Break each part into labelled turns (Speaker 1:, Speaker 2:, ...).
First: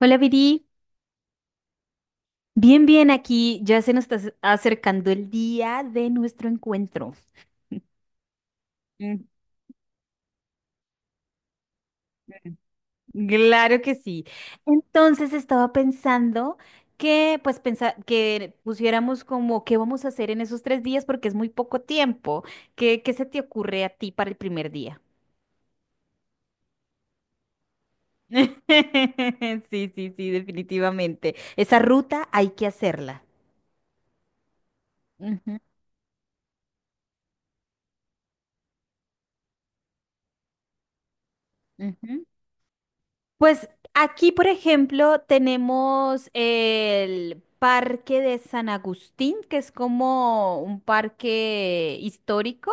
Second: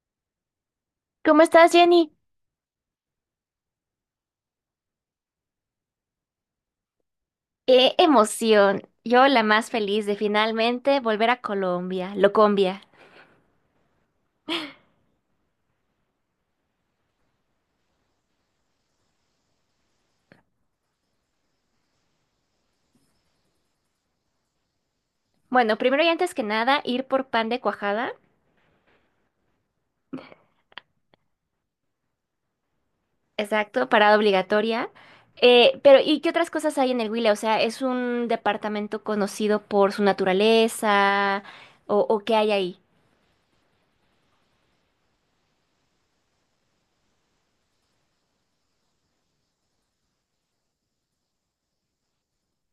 Speaker 1: Hola, Viri.
Speaker 2: ¿Cómo estás, Jenny?
Speaker 1: Bien, bien, aquí ya se nos está acercando el día de nuestro encuentro.
Speaker 2: ¡Qué emoción!
Speaker 1: Ujú.
Speaker 2: Yo la más feliz de finalmente volver a Colombia, Locombia.
Speaker 1: Claro que sí. Entonces estaba pensando que, pues, que pusiéramos como qué vamos a hacer en esos 3 días porque es muy poco tiempo. ¿Qué se te ocurre a ti para el primer día?
Speaker 2: Bueno, primero y antes que nada, ir por pan de cuajada,
Speaker 1: Sí, sí, sí, definitivamente. Esa ruta hay que hacerla.
Speaker 2: exacto, parada obligatoria.
Speaker 1: Ujú,
Speaker 2: Pero, ¿y qué otras cosas hay en el Huila? O sea, ¿es un departamento conocido por su naturaleza? ¿O
Speaker 1: ujú.
Speaker 2: qué hay ahí?
Speaker 1: Pues aquí, por ejemplo, tenemos el Parque de San Agustín, que es como un parque histórico,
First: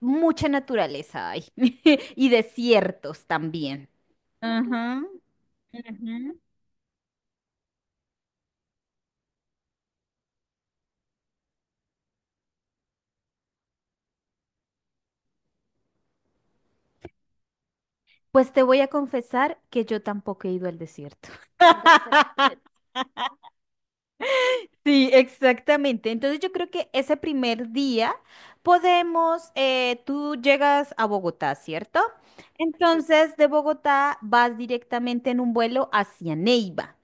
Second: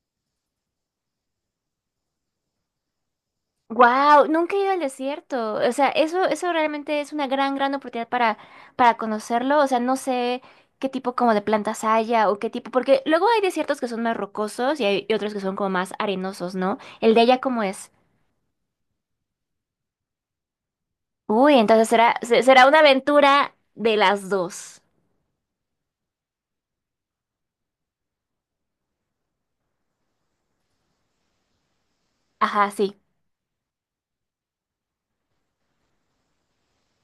Speaker 1: mucha naturaleza hay y desiertos también.
Speaker 2: Wow, nunca he ido al
Speaker 1: Ajá,
Speaker 2: desierto. O sea, eso,
Speaker 1: ujú.
Speaker 2: eso realmente es una gran, gran oportunidad para conocerlo. O sea, no sé qué tipo como de plantas haya o qué tipo, porque luego hay desiertos que son más rocosos y hay y otros que son como más arenosos, ¿no? El de allá cómo es.
Speaker 1: Pues te voy a confesar que yo tampoco he ido al desierto.
Speaker 2: Uy, entonces será, será una aventura de las dos.
Speaker 1: Sí, exactamente. Entonces yo creo que ese primer día podemos, tú llegas a Bogotá, ¿cierto?
Speaker 2: Ajá, sí.
Speaker 1: Entonces de Bogotá vas directamente en un vuelo hacia Neiva.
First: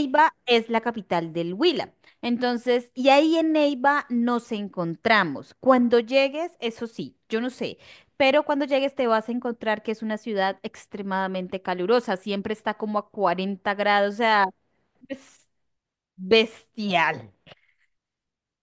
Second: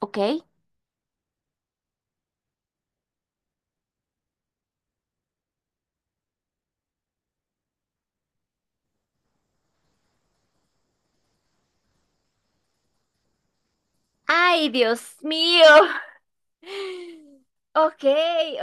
Speaker 2: Ok.
Speaker 1: es la capital del Huila. Entonces, y ahí en Neiva nos encontramos. Cuando llegues, eso sí, yo no sé, pero cuando llegues te vas a encontrar que es una ciudad extremadamente calurosa. Siempre está como a 40 grados, o sea,
Speaker 2: Ay, Dios
Speaker 1: es
Speaker 2: mío.
Speaker 1: bestial.
Speaker 2: Ok,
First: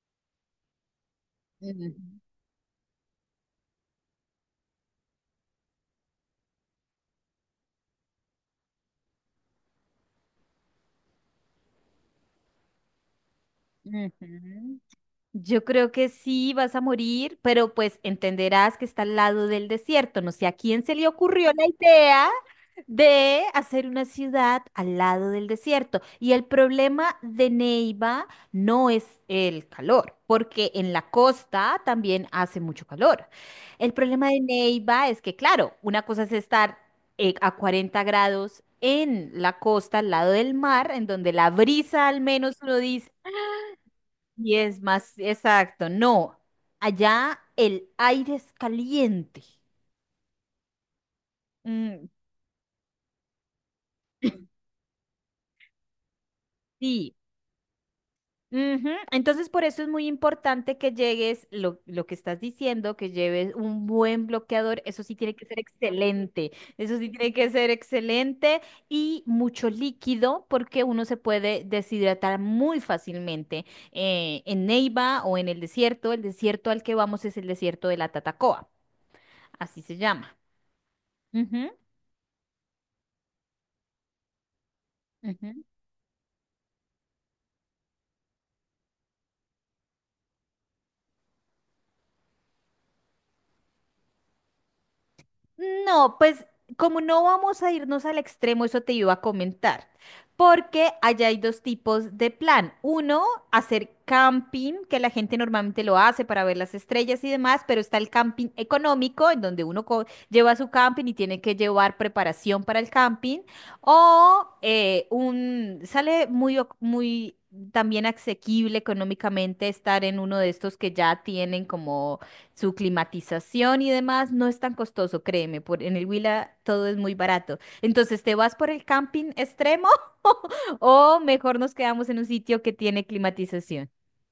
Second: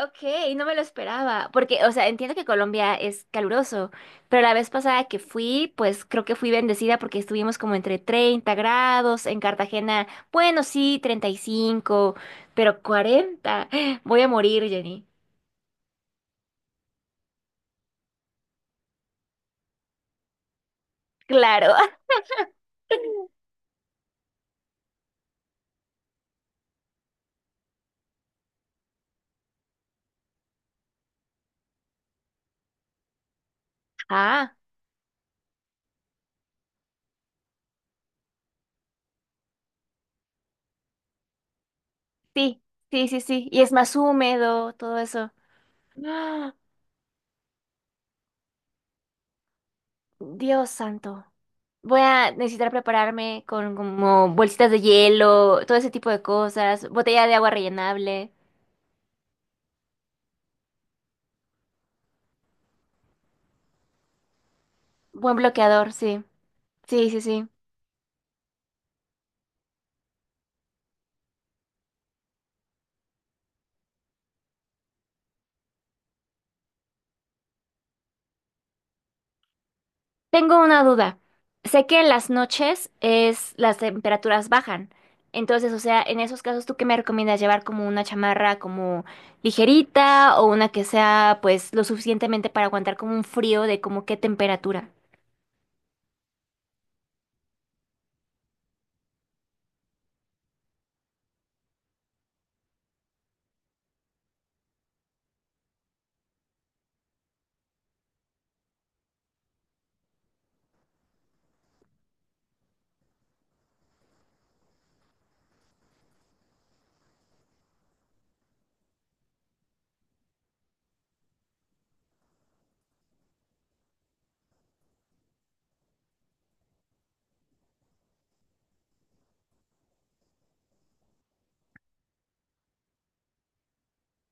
Speaker 2: ok, no me lo esperaba, porque,
Speaker 1: Ujú,
Speaker 2: o sea, entiendo que Colombia es caluroso, pero la vez pasada que fui, pues creo que fui bendecida porque estuvimos como entre 30 grados, en Cartagena, bueno, sí, 35, pero 40, voy a morir,
Speaker 1: ujú.
Speaker 2: Jenny.
Speaker 1: Yo creo que sí vas a morir, pero pues entenderás que está al lado del desierto. No sé a quién se le ocurrió la
Speaker 2: Claro,
Speaker 1: idea de hacer una ciudad al lado del desierto. Y el problema de Neiva no es el calor, porque en la costa también hace mucho calor. El problema de
Speaker 2: ah,
Speaker 1: Neiva es que, claro, una cosa es estar a 40 grados en la costa, al lado del mar, en donde la brisa al menos
Speaker 2: sí,
Speaker 1: uno
Speaker 2: sí,
Speaker 1: dice,
Speaker 2: sí, sí, y es más
Speaker 1: y
Speaker 2: húmedo,
Speaker 1: es
Speaker 2: todo
Speaker 1: más
Speaker 2: eso.
Speaker 1: exacto. No,
Speaker 2: ¡Ah!
Speaker 1: allá el aire es caliente.
Speaker 2: Dios santo. Voy
Speaker 1: Mm,
Speaker 2: a necesitar prepararme con como bolsitas de hielo, todo ese tipo de cosas,
Speaker 1: sí.
Speaker 2: botella de agua rellenable.
Speaker 1: Ujú. Entonces, por eso es muy importante que llegues, lo que estás diciendo, que lleves un buen bloqueador. Eso sí tiene
Speaker 2: Buen
Speaker 1: que ser
Speaker 2: bloqueador, sí.
Speaker 1: excelente. Eso sí
Speaker 2: Sí, sí,
Speaker 1: tiene
Speaker 2: sí.
Speaker 1: que ser excelente y mucho líquido porque uno se puede deshidratar muy fácilmente en Neiva o en el desierto. El desierto al que vamos es el desierto de la Tatacoa. Así se llama.
Speaker 2: Tengo una duda.
Speaker 1: Ujú,
Speaker 2: Sé que en las noches es las temperaturas bajan.
Speaker 1: ujú.
Speaker 2: Entonces, o sea, en esos casos, ¿tú qué me recomiendas llevar como una chamarra como ligerita o una que sea pues lo suficientemente para aguantar como un frío de como qué temperatura?
Speaker 1: No, pues como no vamos a irnos al extremo, eso te iba a comentar, porque allá hay dos tipos de plan. Uno, hacer camping, que la gente normalmente lo hace para ver las estrellas y demás, pero está el camping económico, en donde uno lleva su camping y tiene que llevar preparación para el camping, o sale muy también asequible económicamente estar en uno de estos que ya tienen como su climatización y demás, no es tan costoso, créeme, por, en el Huila todo es muy barato. Entonces, ¿te vas por el camping extremo o mejor nos quedamos en un sitio que tiene climatización?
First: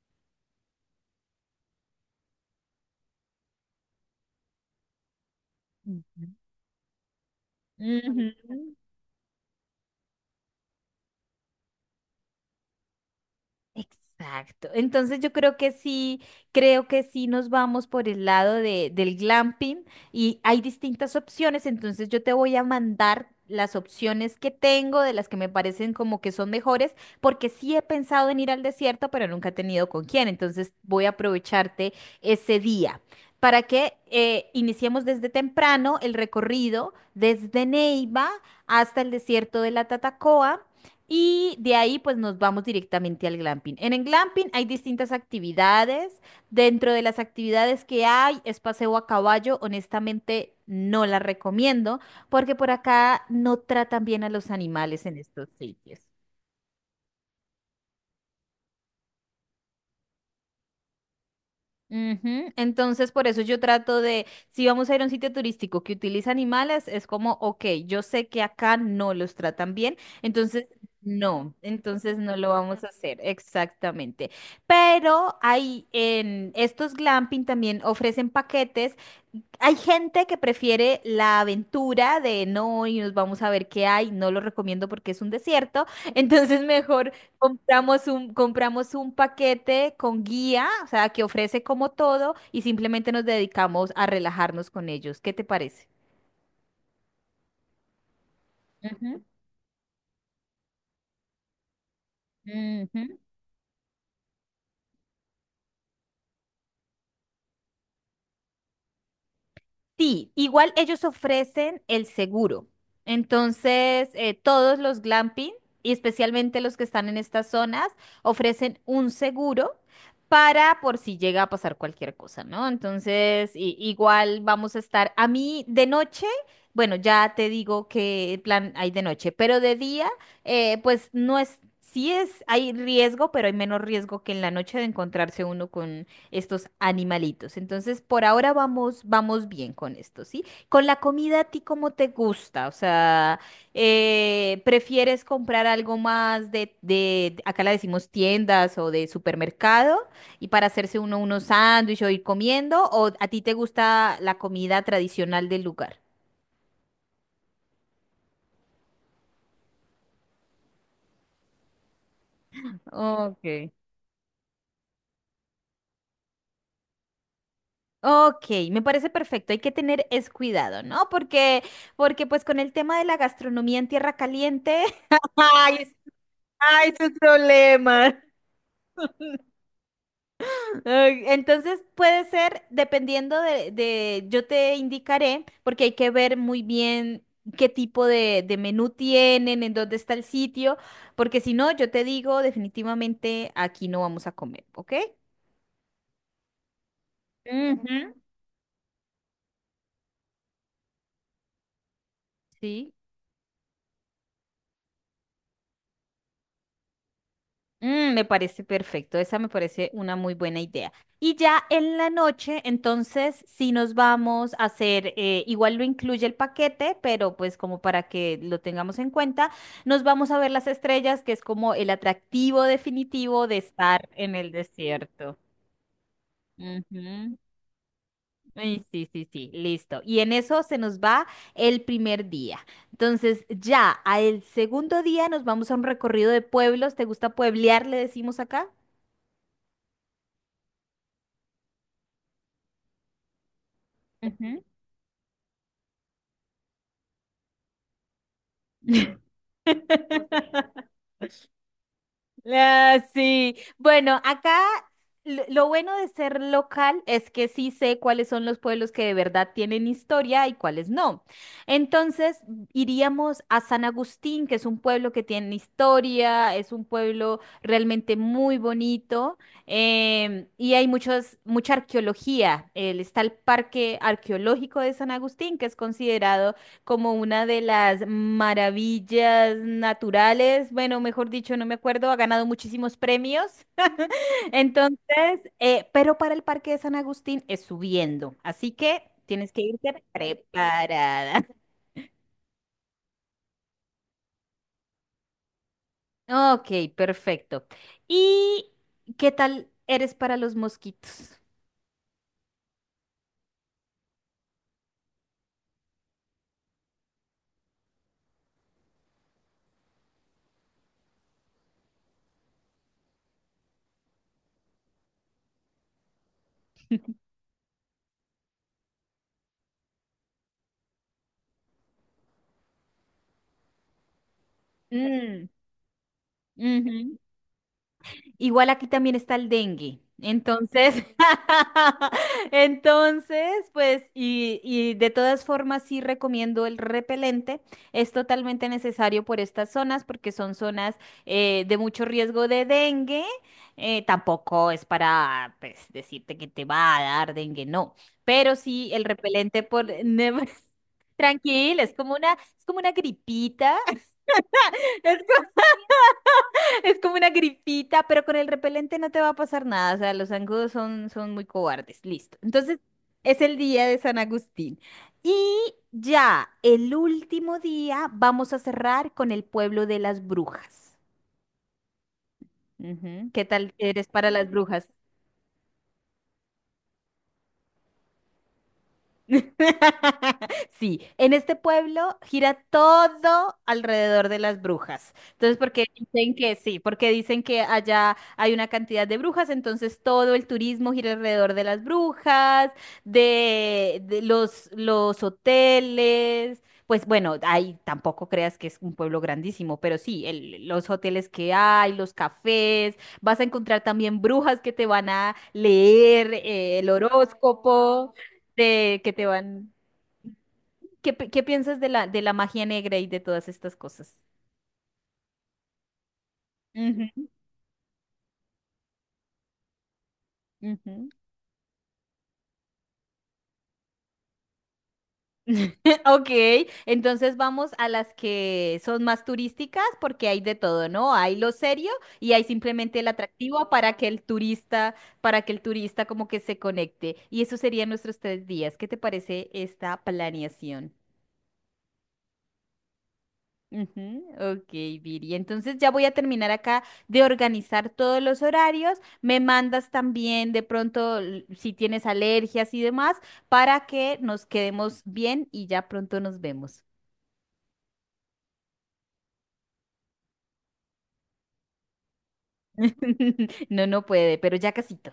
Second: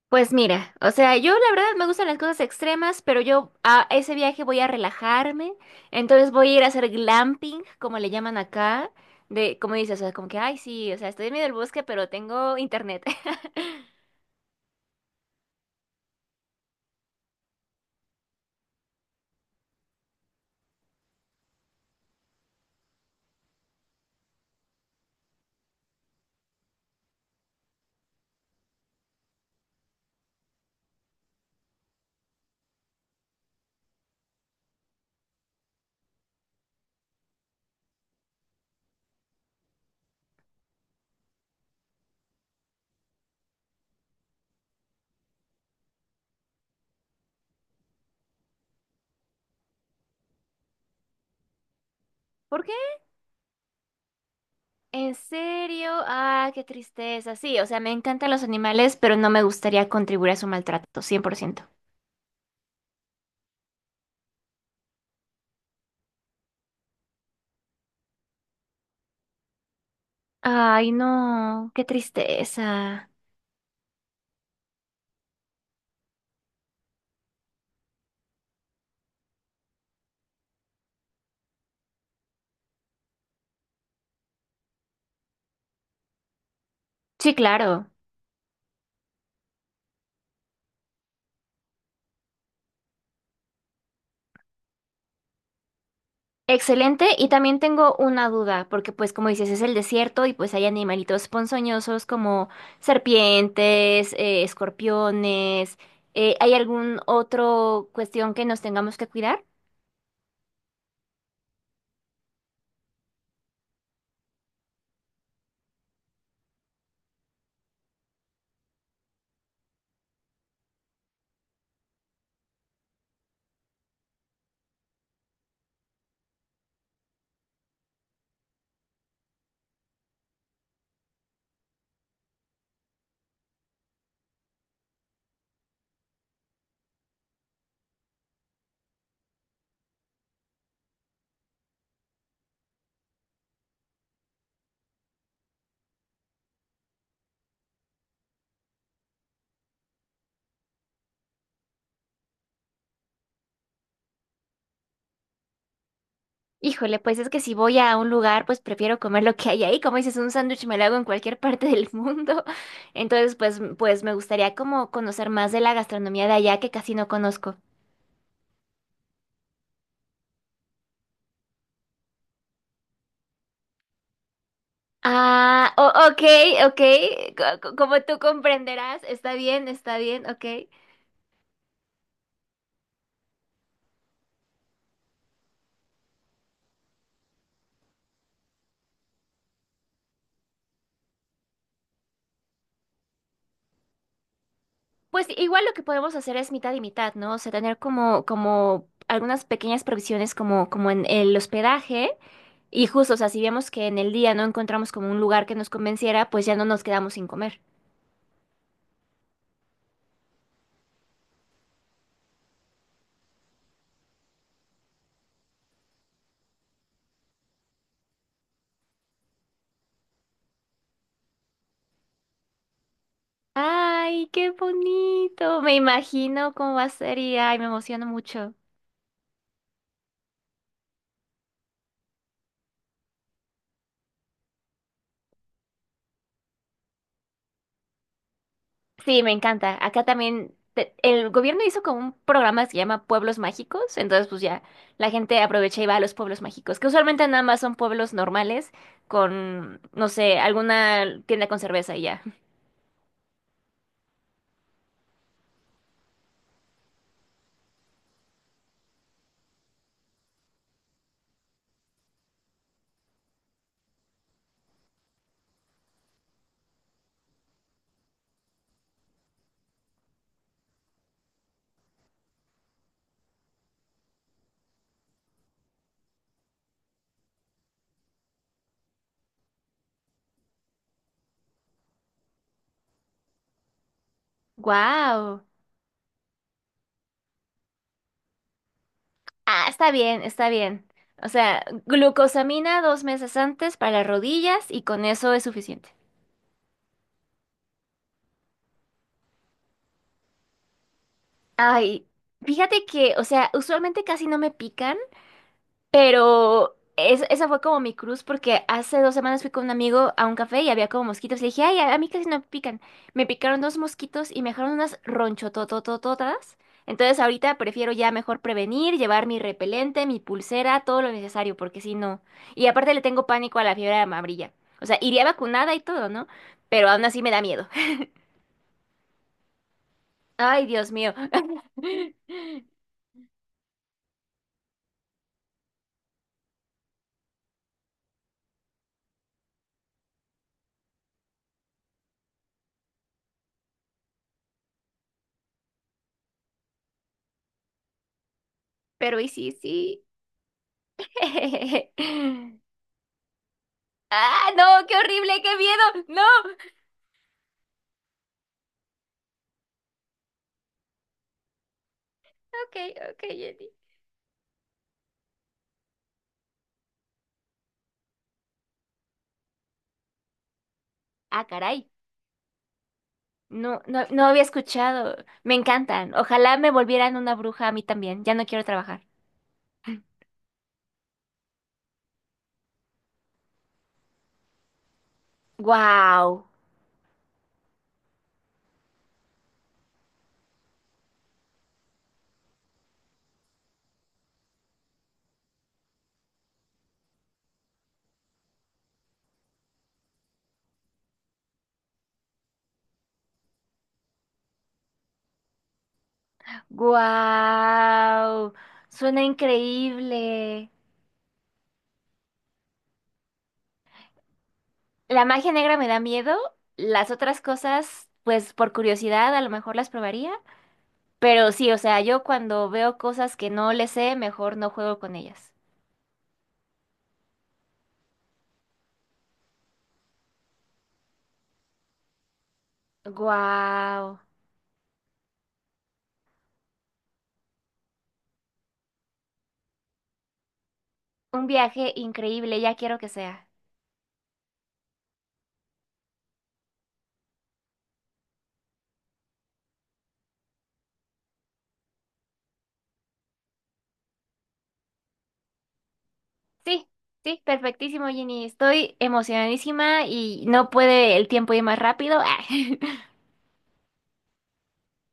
Speaker 2: Pues mira, o sea, yo la verdad me gustan las cosas extremas, pero yo a ese viaje voy a relajarme,
Speaker 1: Ujú.
Speaker 2: entonces voy a ir a hacer glamping, como le llaman acá, de, como dices, o sea, como que, ay, sí, o sea, estoy en medio del bosque, pero tengo internet.
Speaker 1: Exacto. Entonces yo creo que sí nos vamos por el lado del glamping y hay distintas opciones, entonces yo te voy a mandar las opciones que tengo, de las que me parecen como que son mejores, porque sí he pensado en ir al desierto, pero nunca he tenido con quién, entonces voy a aprovecharte ese día para que iniciemos desde temprano el recorrido desde Neiva hasta el desierto de la Tatacoa. Y de ahí pues nos vamos directamente al glamping. En el glamping hay distintas actividades. Dentro de las actividades que hay es paseo a caballo. Honestamente no la recomiendo porque
Speaker 2: ¿Por
Speaker 1: por
Speaker 2: qué?
Speaker 1: acá no tratan bien a los animales
Speaker 2: ¿En
Speaker 1: en estos
Speaker 2: serio?
Speaker 1: sitios.
Speaker 2: Ah, qué tristeza. Sí, o sea, me encantan los animales, pero no me gustaría contribuir a su maltrato, 100%.
Speaker 1: Ujú. Entonces, por eso yo trato de, si vamos a ir a un sitio turístico que utiliza animales, es como, ok, yo sé que acá no los tratan bien, entonces
Speaker 2: Ay,
Speaker 1: no,
Speaker 2: no, qué
Speaker 1: entonces no lo vamos a
Speaker 2: tristeza.
Speaker 1: hacer, exactamente. Pero hay, en estos glamping también ofrecen paquetes, hay gente que prefiere la aventura de no, y nos vamos a ver qué hay. No lo recomiendo porque es un desierto. Entonces mejor
Speaker 2: Sí, claro.
Speaker 1: compramos un paquete con guía, o sea, que ofrece como todo y simplemente nos dedicamos a relajarnos con ellos. ¿Qué te parece?
Speaker 2: Excelente, y también tengo una duda, porque pues
Speaker 1: Ujú,
Speaker 2: como dices, es el desierto y pues hay animalitos ponzoñosos como
Speaker 1: ujú.
Speaker 2: serpientes, escorpiones, ¿hay algún otro cuestión que nos tengamos que cuidar?
Speaker 1: Sí, igual ellos ofrecen el seguro. Entonces, todos los glamping, y especialmente los que están en estas zonas, ofrecen un seguro para por si llega a pasar cualquier cosa, ¿no? Entonces, igual vamos a estar, a mí de noche, bueno, ya te digo qué plan hay de noche, pero de día, pues no es, sí es, hay riesgo, pero hay menos riesgo que en la noche de encontrarse uno estos animalitos. Entonces, por ahora vamos bien con esto, ¿sí? Con la comida, ¿a ti cómo te gusta? O sea, ¿prefieres comprar algo más de, acá la decimos tiendas, o de supermercado, y para hacerse uno unos sándwiches o ir comiendo? ¿O a ti te gusta la comida tradicional del lugar?
Speaker 2: Híjole, pues es que si voy a un lugar, pues prefiero comer lo que hay ahí, como dices, un sándwich me lo hago en cualquier parte del mundo, entonces pues,
Speaker 1: Okay,
Speaker 2: pues me gustaría como conocer más de la gastronomía de allá que casi no conozco.
Speaker 1: ok, me parece perfecto. Hay que tener es cuidado, ¿no? Porque pues, con el tema de la gastronomía en tierra caliente,
Speaker 2: Ah,
Speaker 1: ay,
Speaker 2: ok, ok,
Speaker 1: ay, su
Speaker 2: como
Speaker 1: problema.
Speaker 2: tú comprenderás, está bien, ok.
Speaker 1: Ay, entonces puede ser, dependiendo yo te indicaré, porque hay que ver muy bien qué tipo de menú tienen, en dónde está el sitio, porque si no, yo te digo definitivamente aquí no vamos a comer, ¿ok?
Speaker 2: Pues igual lo que podemos hacer es mitad y mitad, ¿no? O sea, tener
Speaker 1: Ujú.
Speaker 2: como algunas pequeñas provisiones como en el hospedaje y
Speaker 1: Sí.
Speaker 2: justo, o sea, si vemos que en el día no encontramos como un lugar que nos convenciera, pues ya no nos quedamos sin comer.
Speaker 1: Me parece perfecto, esa me parece una muy buena idea. Y ya en la noche, entonces, sí nos vamos a hacer, igual lo incluye el paquete, pero pues como para que lo tengamos en cuenta, nos vamos a ver las estrellas, que es como el atractivo definitivo de estar
Speaker 2: Ay,
Speaker 1: en el
Speaker 2: qué
Speaker 1: desierto.
Speaker 2: bonito, me imagino cómo va a ser
Speaker 1: Ujú.
Speaker 2: y ay, me emociono mucho.
Speaker 1: Ay, sí, sí, sí, listo. Y en eso se nos va el primer día. Entonces, ya al segundo día nos vamos a un recorrido de pueblos. ¿Te gusta pueblear? Le decimos acá.
Speaker 2: Sí, me encanta. Acá también el gobierno hizo como un programa que se llama Pueblos Mágicos, entonces pues ya la gente aprovecha y va a los pueblos mágicos, que usualmente nada más son pueblos normales con, no sé, alguna tienda con cerveza y ya.
Speaker 1: Ah, sí, bueno, acá lo bueno de ser local es que sí sé cuáles son los pueblos que de verdad tienen historia y cuáles no. Entonces, iríamos a San Agustín, que es un pueblo que tiene historia, es un pueblo realmente muy bonito, y hay mucha arqueología. Está el Parque Arqueológico de San Agustín, que es considerado como una de las maravillas naturales, bueno, mejor dicho, no me acuerdo, ha ganado muchísimos premios. Entonces,
Speaker 2: Wow.
Speaker 1: pero para el Parque de San Agustín es subiendo, así que tienes que
Speaker 2: Ah, está
Speaker 1: irte
Speaker 2: bien, está bien. O
Speaker 1: preparada.
Speaker 2: sea, glucosamina 2 meses antes para las rodillas y con eso es suficiente.
Speaker 1: Ok, perfecto. ¿Y qué tal eres para los mosquitos?
Speaker 2: Ay, fíjate que, o sea, usualmente casi no me pica. Pero esa fue como mi cruz porque hace 2 semanas fui con un amigo a un café y había como mosquitos. Le dije, ay, a mí casi no me pican. Me picaron dos mosquitos y me dejaron unas ronchotototototas. Entonces ahorita prefiero ya mejor prevenir, llevar mi repelente, mi pulsera, todo lo necesario, porque si no. Y aparte le tengo pánico a la fiebre amarilla. O sea, iría
Speaker 1: Mm,
Speaker 2: vacunada y todo, ¿no? Pero aún
Speaker 1: ujú.
Speaker 2: así me da miedo.
Speaker 1: Igual aquí también está el dengue.
Speaker 2: Ay, Dios
Speaker 1: Entonces,
Speaker 2: mío.
Speaker 1: entonces, pues, y de todas formas sí recomiendo el repelente. Es totalmente necesario por estas zonas porque son zonas de mucho riesgo de dengue. Tampoco es para, pues, decirte que te va a dar dengue, no. Pero sí el
Speaker 2: Pero y sí,
Speaker 1: repelente, por...
Speaker 2: sí.
Speaker 1: Tranquila, es como una gripita.
Speaker 2: Ah, no, qué horrible, qué miedo. No.
Speaker 1: Es como una gripita, pero con el repelente no te va a pasar nada. O sea, los zancudos son muy cobardes. Listo.
Speaker 2: Ok,
Speaker 1: Entonces,
Speaker 2: ok,
Speaker 1: es el
Speaker 2: Jenny.
Speaker 1: día de San Agustín. Y ya, el último día vamos a cerrar con el pueblo de las brujas.
Speaker 2: Ah, caray.
Speaker 1: Ujú. ¿Qué tal
Speaker 2: No, no,
Speaker 1: eres
Speaker 2: no
Speaker 1: para
Speaker 2: había
Speaker 1: las brujas?
Speaker 2: escuchado. Me encantan. Ojalá me volvieran una bruja a mí también. Ya no quiero trabajar.
Speaker 1: Sí, en este pueblo gira todo alrededor de las brujas. Entonces, porque
Speaker 2: Guau.
Speaker 1: dicen que sí, porque dicen que allá hay una cantidad de brujas, entonces todo el turismo gira alrededor de las brujas, de los hoteles. Pues bueno, ahí tampoco creas que es un pueblo grandísimo, pero sí, los hoteles que hay, los cafés, vas a encontrar también brujas que te van a leer el horóscopo
Speaker 2: Guau.
Speaker 1: de que
Speaker 2: Suena
Speaker 1: te van.
Speaker 2: increíble.
Speaker 1: ¿Qué piensas de la, magia negra y de todas estas cosas?
Speaker 2: La magia negra me da miedo. Las
Speaker 1: Ujú,
Speaker 2: otras cosas, pues por curiosidad, a lo mejor las probaría.
Speaker 1: ujú.
Speaker 2: Pero sí, o sea, yo cuando veo cosas que no le sé, mejor no juego con ellas.
Speaker 1: Ok, entonces vamos a las que son más turísticas porque hay de todo, ¿no? Hay lo serio y hay simplemente el atractivo para que
Speaker 2: Guau.
Speaker 1: el turista, para que el turista como que se conecte. Y eso serían nuestros 3 días. ¿Qué te parece esta planeación?
Speaker 2: Un viaje increíble, ya quiero que sea.
Speaker 1: Ujú. Ok, Viri. Entonces ya voy a terminar acá de organizar todos los horarios. Me mandas también de pronto si tienes alergias y demás para que nos quedemos bien y ya pronto nos vemos.
Speaker 2: Sí, sí, perfectísimo, Jenny. Estoy emocionadísima y no puede el tiempo ir más rápido.
Speaker 1: No, no puede, pero ya casito.